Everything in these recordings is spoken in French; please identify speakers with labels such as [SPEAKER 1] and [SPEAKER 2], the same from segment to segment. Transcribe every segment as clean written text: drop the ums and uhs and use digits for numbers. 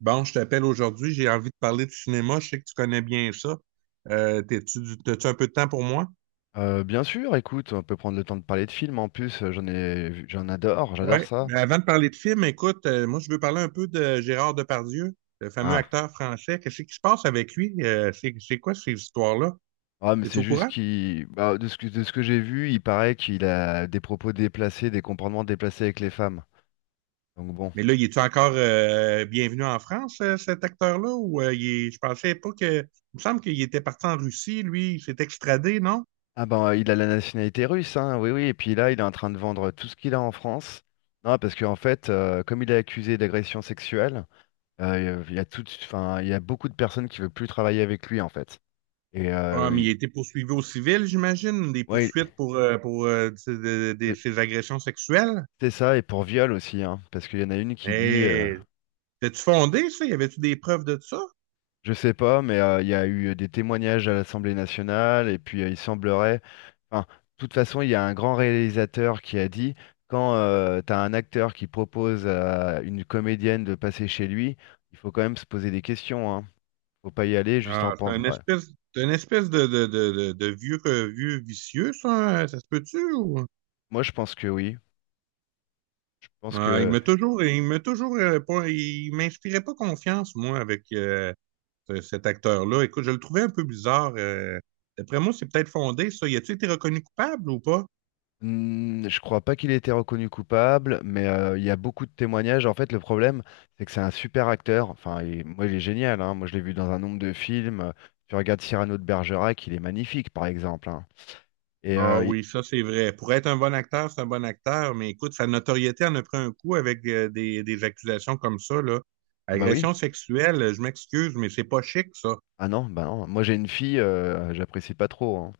[SPEAKER 1] Bon, je t'appelle aujourd'hui, j'ai envie de parler de cinéma. Je sais que tu connais bien ça. T'as-tu un peu de temps pour moi?
[SPEAKER 2] Bien sûr, écoute, on peut prendre le temps de parler de films. En plus, j'en ai, vu- j'en adore,
[SPEAKER 1] Oui.
[SPEAKER 2] j'adore ça.
[SPEAKER 1] Mais avant de parler de film, écoute, moi, je veux parler un peu de Gérard Depardieu, le fameux
[SPEAKER 2] Ah,
[SPEAKER 1] acteur français. Qu'est-ce qui se passe avec lui? C'est quoi ces histoires-là?
[SPEAKER 2] ah, mais
[SPEAKER 1] Es-tu
[SPEAKER 2] c'est
[SPEAKER 1] au
[SPEAKER 2] juste
[SPEAKER 1] courant?
[SPEAKER 2] bah, de ce que j'ai vu, il paraît qu'il a des propos déplacés, des comportements déplacés avec les femmes. Donc bon.
[SPEAKER 1] Mais là, il est encore bienvenu en France, cet acteur-là? Je pensais pas que. Il me semble qu'il était parti en Russie, lui, il s'est extradé, non?
[SPEAKER 2] Ah ben, il a la nationalité russe, hein, oui, oui. Et puis là, il est en train de vendre tout ce qu'il a en France. Non, parce qu'en fait, comme il est accusé d'agression sexuelle, il y a tout, enfin, il y a beaucoup de personnes qui veulent plus travailler avec lui, en fait. Et
[SPEAKER 1] Ah,
[SPEAKER 2] euh,
[SPEAKER 1] mais
[SPEAKER 2] il-
[SPEAKER 1] il a été poursuivi au civil, j'imagine, des
[SPEAKER 2] ouais.
[SPEAKER 1] poursuites pour ses agressions sexuelles.
[SPEAKER 2] C'est ça, et pour viol aussi, hein, parce qu'il y en a une qui dit,
[SPEAKER 1] Et t'as-tu fondé ça? Y avait-tu des preuves de ça?
[SPEAKER 2] je sais pas, mais il y a eu des témoignages à l'Assemblée nationale, et puis il semblerait, enfin, de toute façon, il y a un grand réalisateur qui a dit, quand t'as un acteur qui propose à une comédienne de passer chez lui, il faut quand même se poser des questions, hein. Faut pas y aller juste en
[SPEAKER 1] Ah,
[SPEAKER 2] pensant. Ouais.
[SPEAKER 1] c'est une espèce de vieux, vieux vicieux, ça, hein? Ça se peut-tu? Ou-
[SPEAKER 2] Moi, je pense que oui. Je pense
[SPEAKER 1] ah,
[SPEAKER 2] que
[SPEAKER 1] il m'inspirait pas confiance, moi, avec cet acteur-là. Écoute, je le trouvais un peu bizarre. D'après moi, c'est peut-être fondé, ça. Y a-tu été reconnu coupable ou pas?
[SPEAKER 2] Hmm, Je crois pas qu'il ait été reconnu coupable, mais il y a beaucoup de témoignages. En fait, le problème, c'est que c'est un super acteur. Enfin, moi, il est génial. Hein. Moi, je l'ai vu dans un nombre de films. Tu regardes Cyrano de Bergerac, il est magnifique, par exemple. Hein. Et
[SPEAKER 1] Ah
[SPEAKER 2] euh, il-
[SPEAKER 1] oui, ça c'est vrai. Pour être un bon acteur, c'est un bon acteur, mais écoute, sa notoriété en a pris un coup avec des accusations comme ça, là.
[SPEAKER 2] ah bah oui,
[SPEAKER 1] Agression sexuelle, je m'excuse, mais c'est pas chic, ça.
[SPEAKER 2] ah non, bah non. Moi, j'ai une fille, j'apprécie pas trop. Hein.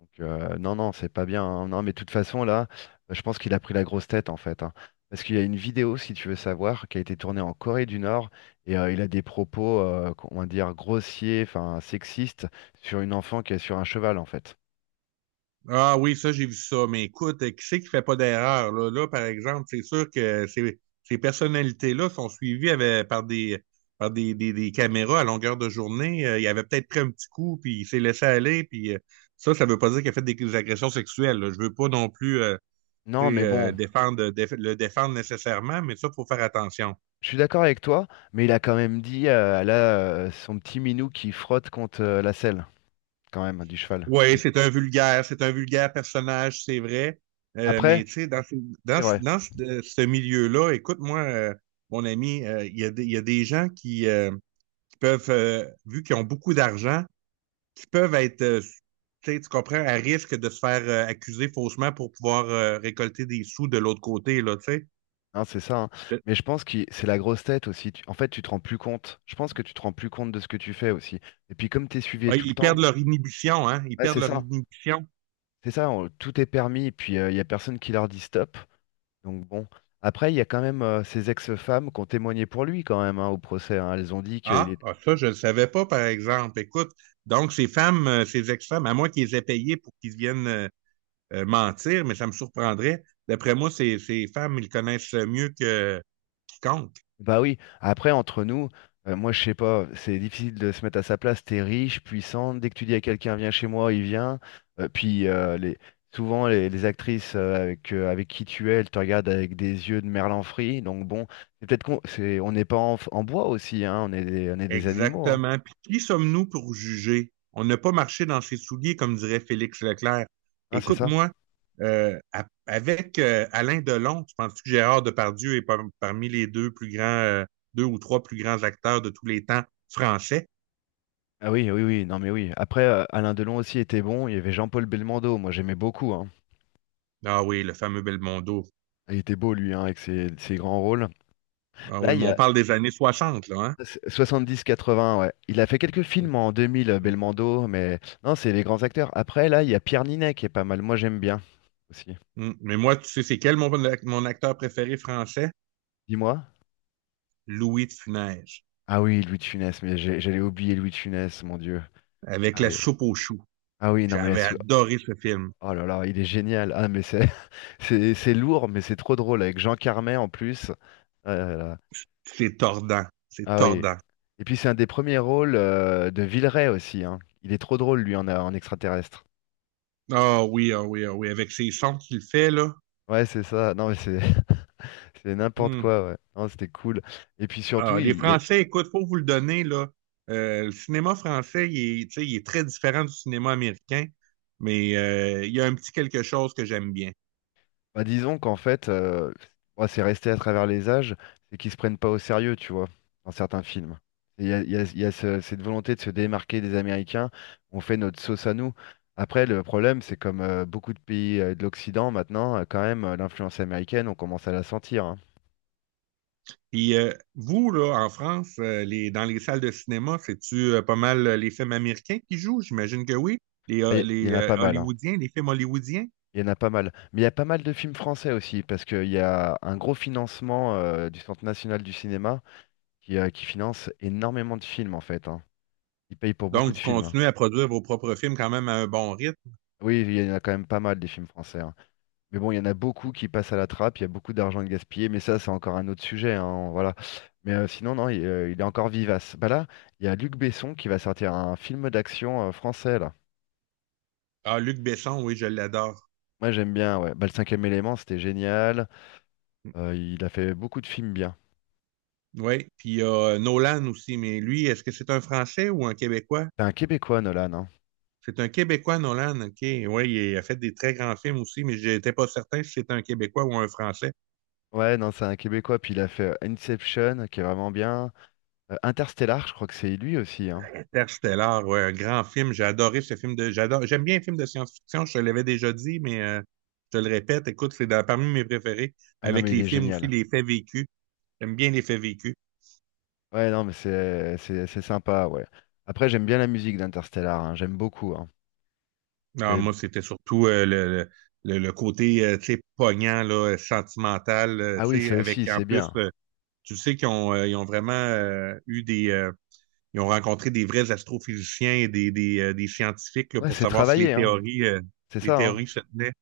[SPEAKER 2] Donc, non, non, c'est pas bien. Hein. Non, mais de toute façon, là, je pense qu'il a pris la grosse tête, en fait. Hein. Parce qu'il y a une vidéo, si tu veux savoir, qui a été tournée en Corée du Nord, et il a des propos, qu'on va dire, grossiers, enfin, sexistes, sur une enfant qui est sur un cheval, en fait.
[SPEAKER 1] Ah oui, ça, j'ai vu ça, mais écoute, qui c'est qui fait pas d'erreur, là? Là, par exemple, c'est sûr que ces personnalités-là sont suivies par des des, caméras à longueur de journée. Il avait peut-être pris un petit coup, puis il s'est laissé aller, puis ça veut pas dire qu'il a fait des agressions sexuelles, là. Je veux pas non plus
[SPEAKER 2] Non, mais bon,
[SPEAKER 1] défendre, déf le défendre nécessairement, mais ça, il faut faire attention.
[SPEAKER 2] je suis d'accord avec toi, mais il a quand même dit, là, son petit minou qui frotte contre la selle, quand même, hein, du cheval.
[SPEAKER 1] Oui,
[SPEAKER 2] Et
[SPEAKER 1] c'est un vulgaire personnage, c'est vrai. Mais
[SPEAKER 2] après,
[SPEAKER 1] tu sais, dans, ce- dans,
[SPEAKER 2] c'est
[SPEAKER 1] ce-
[SPEAKER 2] vrai.
[SPEAKER 1] dans ce, euh, ce milieu-là, écoute-moi, mon ami, il y a des gens qui peuvent, vu qu'ils ont beaucoup d'argent, qui peuvent être, tu sais, tu comprends, à risque de se faire accuser faussement pour pouvoir récolter des sous de l'autre côté, là, tu sais.
[SPEAKER 2] Hein, c'est ça, hein.
[SPEAKER 1] Je-
[SPEAKER 2] Mais je pense que c'est la grosse tête aussi. En fait, tu te rends plus compte. Je pense que tu te rends plus compte de ce que tu fais aussi. Et puis comme tu es suivi
[SPEAKER 1] ouais,
[SPEAKER 2] tout le
[SPEAKER 1] ils
[SPEAKER 2] temps,
[SPEAKER 1] perdent leur inhibition, hein? Ils
[SPEAKER 2] ouais,
[SPEAKER 1] perdent
[SPEAKER 2] c'est
[SPEAKER 1] leur
[SPEAKER 2] ça.
[SPEAKER 1] inhibition.
[SPEAKER 2] C'est ça, tout est permis. Et puis il n'y a personne qui leur dit stop. Donc bon. Après, il y a quand même ces ex-femmes qui ont témoigné pour lui quand même hein, au procès. Hein. Elles ont dit qu'il
[SPEAKER 1] Ah,
[SPEAKER 2] était
[SPEAKER 1] ah, ça, je ne le savais pas, par exemple. Écoute, donc ces femmes, ces ex-femmes, à moins qu'ils les aient payées pour qu'ils viennent mentir, mais ça me surprendrait. D'après moi, ces femmes, ils connaissent mieux que quiconque.
[SPEAKER 2] Bah oui, après entre nous, moi je sais pas, c'est difficile de se mettre à sa place, t'es riche, puissant, dès que tu dis à quelqu'un viens chez moi, il vient. Puis souvent les actrices avec, avec qui tu es, elles te regardent avec des yeux de merlan frit, donc bon, c'est peut-être on n'est pas en, en bois aussi, hein, on est des animaux, hein.
[SPEAKER 1] Exactement. Puis qui sommes-nous pour juger? On n'a pas marché dans ses souliers, comme dirait Félix Leclerc.
[SPEAKER 2] Hein, c'est ça?
[SPEAKER 1] Écoute-moi, avec Alain Delon, tu penses que Gérard Depardieu est parmi les deux plus grands, deux ou trois plus grands acteurs de tous les temps français?
[SPEAKER 2] Ah oui, oui, oui, non mais oui. Après, Alain Delon aussi était bon, il y avait Jean-Paul Belmondo, moi j'aimais beaucoup, hein.
[SPEAKER 1] Ah oui, le fameux Belmondo.
[SPEAKER 2] Il était beau lui, hein, avec ses grands rôles.
[SPEAKER 1] Ah
[SPEAKER 2] Là,
[SPEAKER 1] oui, mais on parle des années 60 là, hein?
[SPEAKER 2] soixante-dix quatre-vingts, ouais. Il a fait quelques films en 2000, Belmondo, mais non, c'est les grands acteurs. Après, là, il y a Pierre Ninet qui est pas mal. Moi, j'aime bien aussi.
[SPEAKER 1] Mm. Mais moi, tu sais, c'est quel mon acteur préféré français?
[SPEAKER 2] Dis-moi.
[SPEAKER 1] Louis de Funès,
[SPEAKER 2] Ah oui, Louis de Funès, mais j'allais oublier Louis de Funès, mon Dieu.
[SPEAKER 1] avec
[SPEAKER 2] Ah
[SPEAKER 1] la
[SPEAKER 2] oui.
[SPEAKER 1] soupe aux choux.
[SPEAKER 2] Ah oui, non, mais
[SPEAKER 1] J'avais adoré ce film.
[SPEAKER 2] oh là là, il est génial. Ah, mais c'est c'est lourd, mais c'est trop drôle avec Jean Carmet en plus. Ah là là.
[SPEAKER 1] C'est tordant. C'est
[SPEAKER 2] Ah oui.
[SPEAKER 1] tordant.
[SPEAKER 2] Et puis, c'est un des premiers rôles de Villeray aussi, hein. Il est trop drôle, lui, en extraterrestre.
[SPEAKER 1] Ah oui, ah oui, ah oui. Avec ces sons qu'il fait, là.
[SPEAKER 2] Ouais, c'est ça. Non, mais c'est n'importe
[SPEAKER 1] Hmm.
[SPEAKER 2] quoi, ouais. Non, c'était cool. Et puis surtout,
[SPEAKER 1] Ah, les Français, écoute, faut vous le donner, là. Le cinéma français, il est, tu sais, il est très différent du cinéma américain, mais il y a un petit quelque chose que j'aime bien.
[SPEAKER 2] bah, disons qu'en fait, bon, c'est resté à travers les âges, c'est qu'ils se prennent pas au sérieux, tu vois, dans certains films. Et il y a cette volonté de se démarquer des Américains, on fait notre sauce à nous. Après, le problème, c'est comme beaucoup de pays de l'Occident maintenant, quand même, l'influence américaine, on commence à la sentir. Hein.
[SPEAKER 1] Puis vous, là, en France, dans les salles de cinéma, c'est-tu pas mal les films américains qui jouent? J'imagine que oui. Les,
[SPEAKER 2] Ah,
[SPEAKER 1] euh,
[SPEAKER 2] il y
[SPEAKER 1] les
[SPEAKER 2] en a pas
[SPEAKER 1] euh,
[SPEAKER 2] mal, hein.
[SPEAKER 1] Hollywoodiens, les films hollywoodiens.
[SPEAKER 2] Il y en a pas mal. Mais il y a pas mal de films français aussi, parce qu'il y a un gros financement du Centre national du cinéma, qui finance énormément de films en fait. Hein. Il paye pour beaucoup
[SPEAKER 1] Donc,
[SPEAKER 2] de
[SPEAKER 1] vous
[SPEAKER 2] films. Hein.
[SPEAKER 1] continuez à produire vos propres films quand même à un bon rythme.
[SPEAKER 2] Oui, il y en a quand même pas mal des films français. Hein. Mais bon, il y en a beaucoup qui passent à la trappe, il y a beaucoup d'argent de gaspillé, mais ça, c'est encore un autre sujet. Hein, voilà. Mais sinon, non, il est encore vivace. Bah là, il y a Luc Besson qui va sortir un film d'action français, là.
[SPEAKER 1] Ah, Luc Besson, oui, je l'adore.
[SPEAKER 2] Moi, j'aime bien, ouais. Bah, le cinquième élément, c'était génial. Il a fait beaucoup de films bien.
[SPEAKER 1] Oui. Puis il y a Nolan aussi, mais lui, est-ce que c'est un Français ou un Québécois?
[SPEAKER 2] C'est un Québécois, Nolan, hein.
[SPEAKER 1] C'est un Québécois, Nolan, OK. Oui, il a fait des très grands films aussi, mais j'étais pas certain si c'était un Québécois ou un Français.
[SPEAKER 2] Ouais, non, c'est un Québécois, puis il a fait Inception, qui est vraiment bien. Interstellar, je crois que c'est lui aussi, hein.
[SPEAKER 1] Interstellar, ouais, un grand film. J'ai adoré ce film de. J'adore. J'aime bien les films de science-fiction. Je te l'avais déjà dit, mais je te le répète. Écoute, c'est dans- parmi mes préférés.
[SPEAKER 2] Ah non, mais
[SPEAKER 1] Avec
[SPEAKER 2] il
[SPEAKER 1] les
[SPEAKER 2] est
[SPEAKER 1] films aussi,
[SPEAKER 2] génial.
[SPEAKER 1] les faits vécus. J'aime bien les faits vécus.
[SPEAKER 2] Ouais, non, mais c'est sympa, ouais. Après, j'aime bien la musique d'Interstellar, hein, j'aime beaucoup, hein.
[SPEAKER 1] Non,
[SPEAKER 2] J'ai-
[SPEAKER 1] moi, c'était surtout euh, le côté, tu sais, poignant, là, sentimental,
[SPEAKER 2] Ah oui,
[SPEAKER 1] tu sais,
[SPEAKER 2] ça
[SPEAKER 1] avec
[SPEAKER 2] aussi,
[SPEAKER 1] en
[SPEAKER 2] c'est
[SPEAKER 1] plus,
[SPEAKER 2] bien.
[SPEAKER 1] tu sais qu'ils ont, ils ont vraiment eu des. Ils ont rencontré des vrais astrophysiciens et des scientifiques là,
[SPEAKER 2] Ouais,
[SPEAKER 1] pour
[SPEAKER 2] c'est
[SPEAKER 1] savoir si
[SPEAKER 2] travaillé,
[SPEAKER 1] les
[SPEAKER 2] hein.
[SPEAKER 1] théories,
[SPEAKER 2] C'est
[SPEAKER 1] les
[SPEAKER 2] ça, hein.
[SPEAKER 1] théories se tenaient.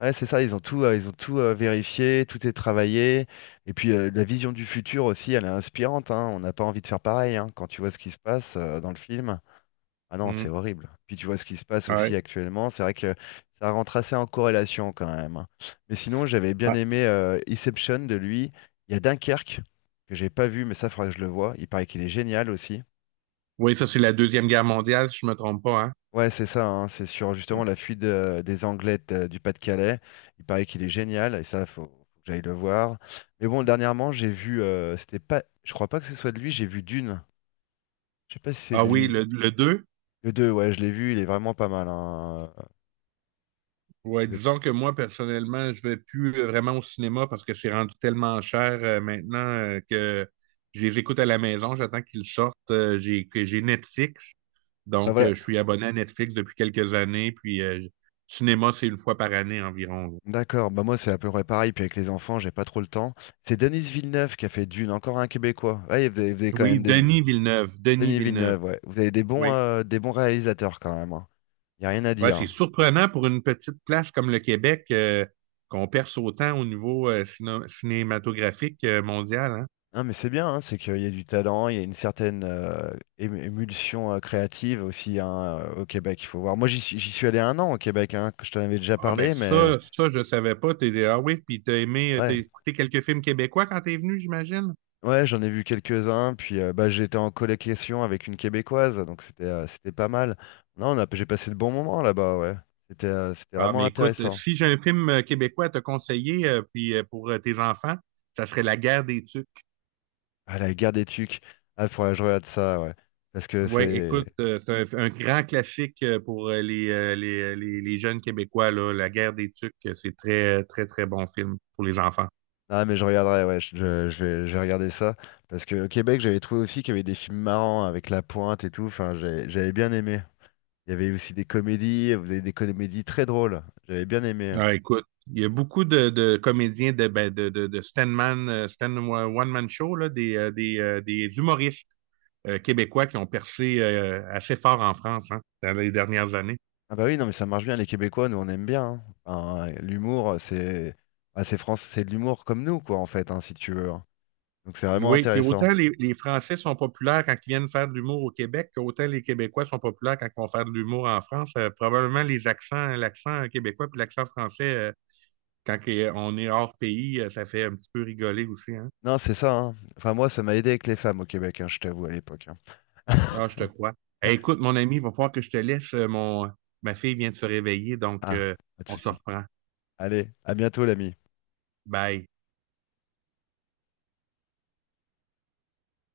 [SPEAKER 2] Ouais, c'est ça, ils ont tout vérifié, tout est travaillé. Et puis, la vision du futur aussi, elle est inspirante, hein. On n'a pas envie de faire pareil, hein, quand tu vois ce qui se passe dans le film. Ah non, c'est
[SPEAKER 1] Mm.
[SPEAKER 2] horrible. Puis tu vois ce qui se passe
[SPEAKER 1] Ouais.
[SPEAKER 2] aussi actuellement, c'est vrai que ça rentre assez en corrélation quand même. Hein. Mais sinon, j'avais bien aimé Inception de lui. Il y a Dunkerque, que j'ai pas vu, mais ça, faudra que je le voie. Il paraît qu'il est génial aussi.
[SPEAKER 1] Oui, ça, c'est la Deuxième Guerre mondiale, si je me trompe pas, hein?
[SPEAKER 2] Ouais, c'est ça, hein, c'est sur
[SPEAKER 1] Mm.
[SPEAKER 2] justement la fuite des Anglais du Pas-de-Calais. Il paraît qu'il est génial, et ça, faut que j'aille le voir. Mais bon, dernièrement, j'ai vu, c'était pas, je crois pas que ce soit de lui, j'ai vu Dune. Je sais pas si c'est
[SPEAKER 1] Ah
[SPEAKER 2] de
[SPEAKER 1] oui,
[SPEAKER 2] lui.
[SPEAKER 1] le deux.
[SPEAKER 2] Le 2, ouais, je l'ai vu, il est vraiment pas mal. Hein,
[SPEAKER 1] Ouais,
[SPEAKER 2] avec-
[SPEAKER 1] disons que moi, personnellement, je vais plus vraiment au cinéma parce que c'est rendu tellement cher maintenant que je les écoute à la maison, j'attends qu'ils sortent. Que j'ai Netflix,
[SPEAKER 2] ah,
[SPEAKER 1] donc
[SPEAKER 2] voilà.
[SPEAKER 1] je suis abonné à Netflix depuis quelques années, cinéma, c'est une fois par année environ.
[SPEAKER 2] D'accord, bah moi c'est à peu près pareil, puis avec les enfants, j'ai pas trop le temps. C'est Denis Villeneuve qui a fait Dune, encore un Québécois. Ouais, vous avez quand
[SPEAKER 1] Oui,
[SPEAKER 2] même des...
[SPEAKER 1] Denis Villeneuve, Denis
[SPEAKER 2] Denis
[SPEAKER 1] Villeneuve.
[SPEAKER 2] Villeneuve, ouais. Vous avez des bons,
[SPEAKER 1] Oui.
[SPEAKER 2] réalisateurs quand même. Hein. Y a rien à
[SPEAKER 1] Ouais,
[SPEAKER 2] dire.
[SPEAKER 1] c'est
[SPEAKER 2] Hein.
[SPEAKER 1] surprenant pour une petite place comme le Québec qu'on perce autant au niveau cinématographique mondial. Hein.
[SPEAKER 2] Non mais c'est bien, hein, c'est qu'il y a du talent, il y a une certaine émulsion créative aussi hein, au Québec, il faut voir. Moi j'y suis allé un an au Québec, hein, que je t'en avais déjà
[SPEAKER 1] Ah ben
[SPEAKER 2] parlé, mais
[SPEAKER 1] ça je savais pas. T'es ah oui, puis t'as aimé, t'as
[SPEAKER 2] ouais.
[SPEAKER 1] écouté quelques films québécois quand t'es venu, j'imagine.
[SPEAKER 2] Ouais, j'en ai vu quelques-uns, puis bah, j'étais en colocation avec une Québécoise, donc c'était pas mal. Non, j'ai passé de bons moments là-bas, ouais. C'était
[SPEAKER 1] Ah
[SPEAKER 2] vraiment
[SPEAKER 1] mais écoute,
[SPEAKER 2] intéressant.
[SPEAKER 1] si j'ai un film québécois à te conseiller, puis pour tes enfants, ça serait La Guerre des Tucs.
[SPEAKER 2] Ah, la guerre des Tucs. Ah, faudrait que je regarde ça, ouais. Parce que
[SPEAKER 1] Ouais,
[SPEAKER 2] c'est...
[SPEAKER 1] écoute, c'est un grand classique pour les jeunes Québécois là, La Guerre des Tucs. Euh, c'est très très très bon film pour les enfants.
[SPEAKER 2] Ah, mais je regarderai, ouais, je vais regarder ça. Parce que au Québec, j'avais trouvé aussi qu'il y avait des films marrants avec La Pointe et tout, enfin, j'avais bien aimé. Il y avait aussi des comédies, vous avez des comédies très drôles. J'avais bien aimé.
[SPEAKER 1] Ah, écoute, il y a beaucoup de comédiens de, ben, de Stanman, Stan One Man Show, là, des humoristes québécois qui ont percé assez fort en France hein, dans les dernières années.
[SPEAKER 2] Ah bah oui, non mais ça marche bien, les Québécois, nous on aime bien. Hein. Enfin, l'humour, c'est France, c'est de l'humour comme nous, quoi, en fait, hein, si tu veux. Hein. Donc c'est vraiment
[SPEAKER 1] Oui, puis
[SPEAKER 2] intéressant.
[SPEAKER 1] autant les Français sont populaires quand ils viennent faire de l'humour au Québec, qu'autant les Québécois sont populaires quand ils vont faire de l'humour en France. Probablement les accents, l'accent québécois puis l'accent français, on est hors pays, ça fait un petit peu rigoler aussi. Hein.
[SPEAKER 2] Non, c'est ça, hein. Enfin moi, ça m'a aidé avec les femmes au Québec, hein, je t'avoue, à l'époque. Hein.
[SPEAKER 1] Non, je te crois. Eh, écoute, mon ami, il va falloir que je te laisse. Euh, mon... Ma fille vient de se réveiller, donc
[SPEAKER 2] Ah, pas de
[SPEAKER 1] on se
[SPEAKER 2] souci.
[SPEAKER 1] reprend.
[SPEAKER 2] Allez, à bientôt l'ami.
[SPEAKER 1] Bye.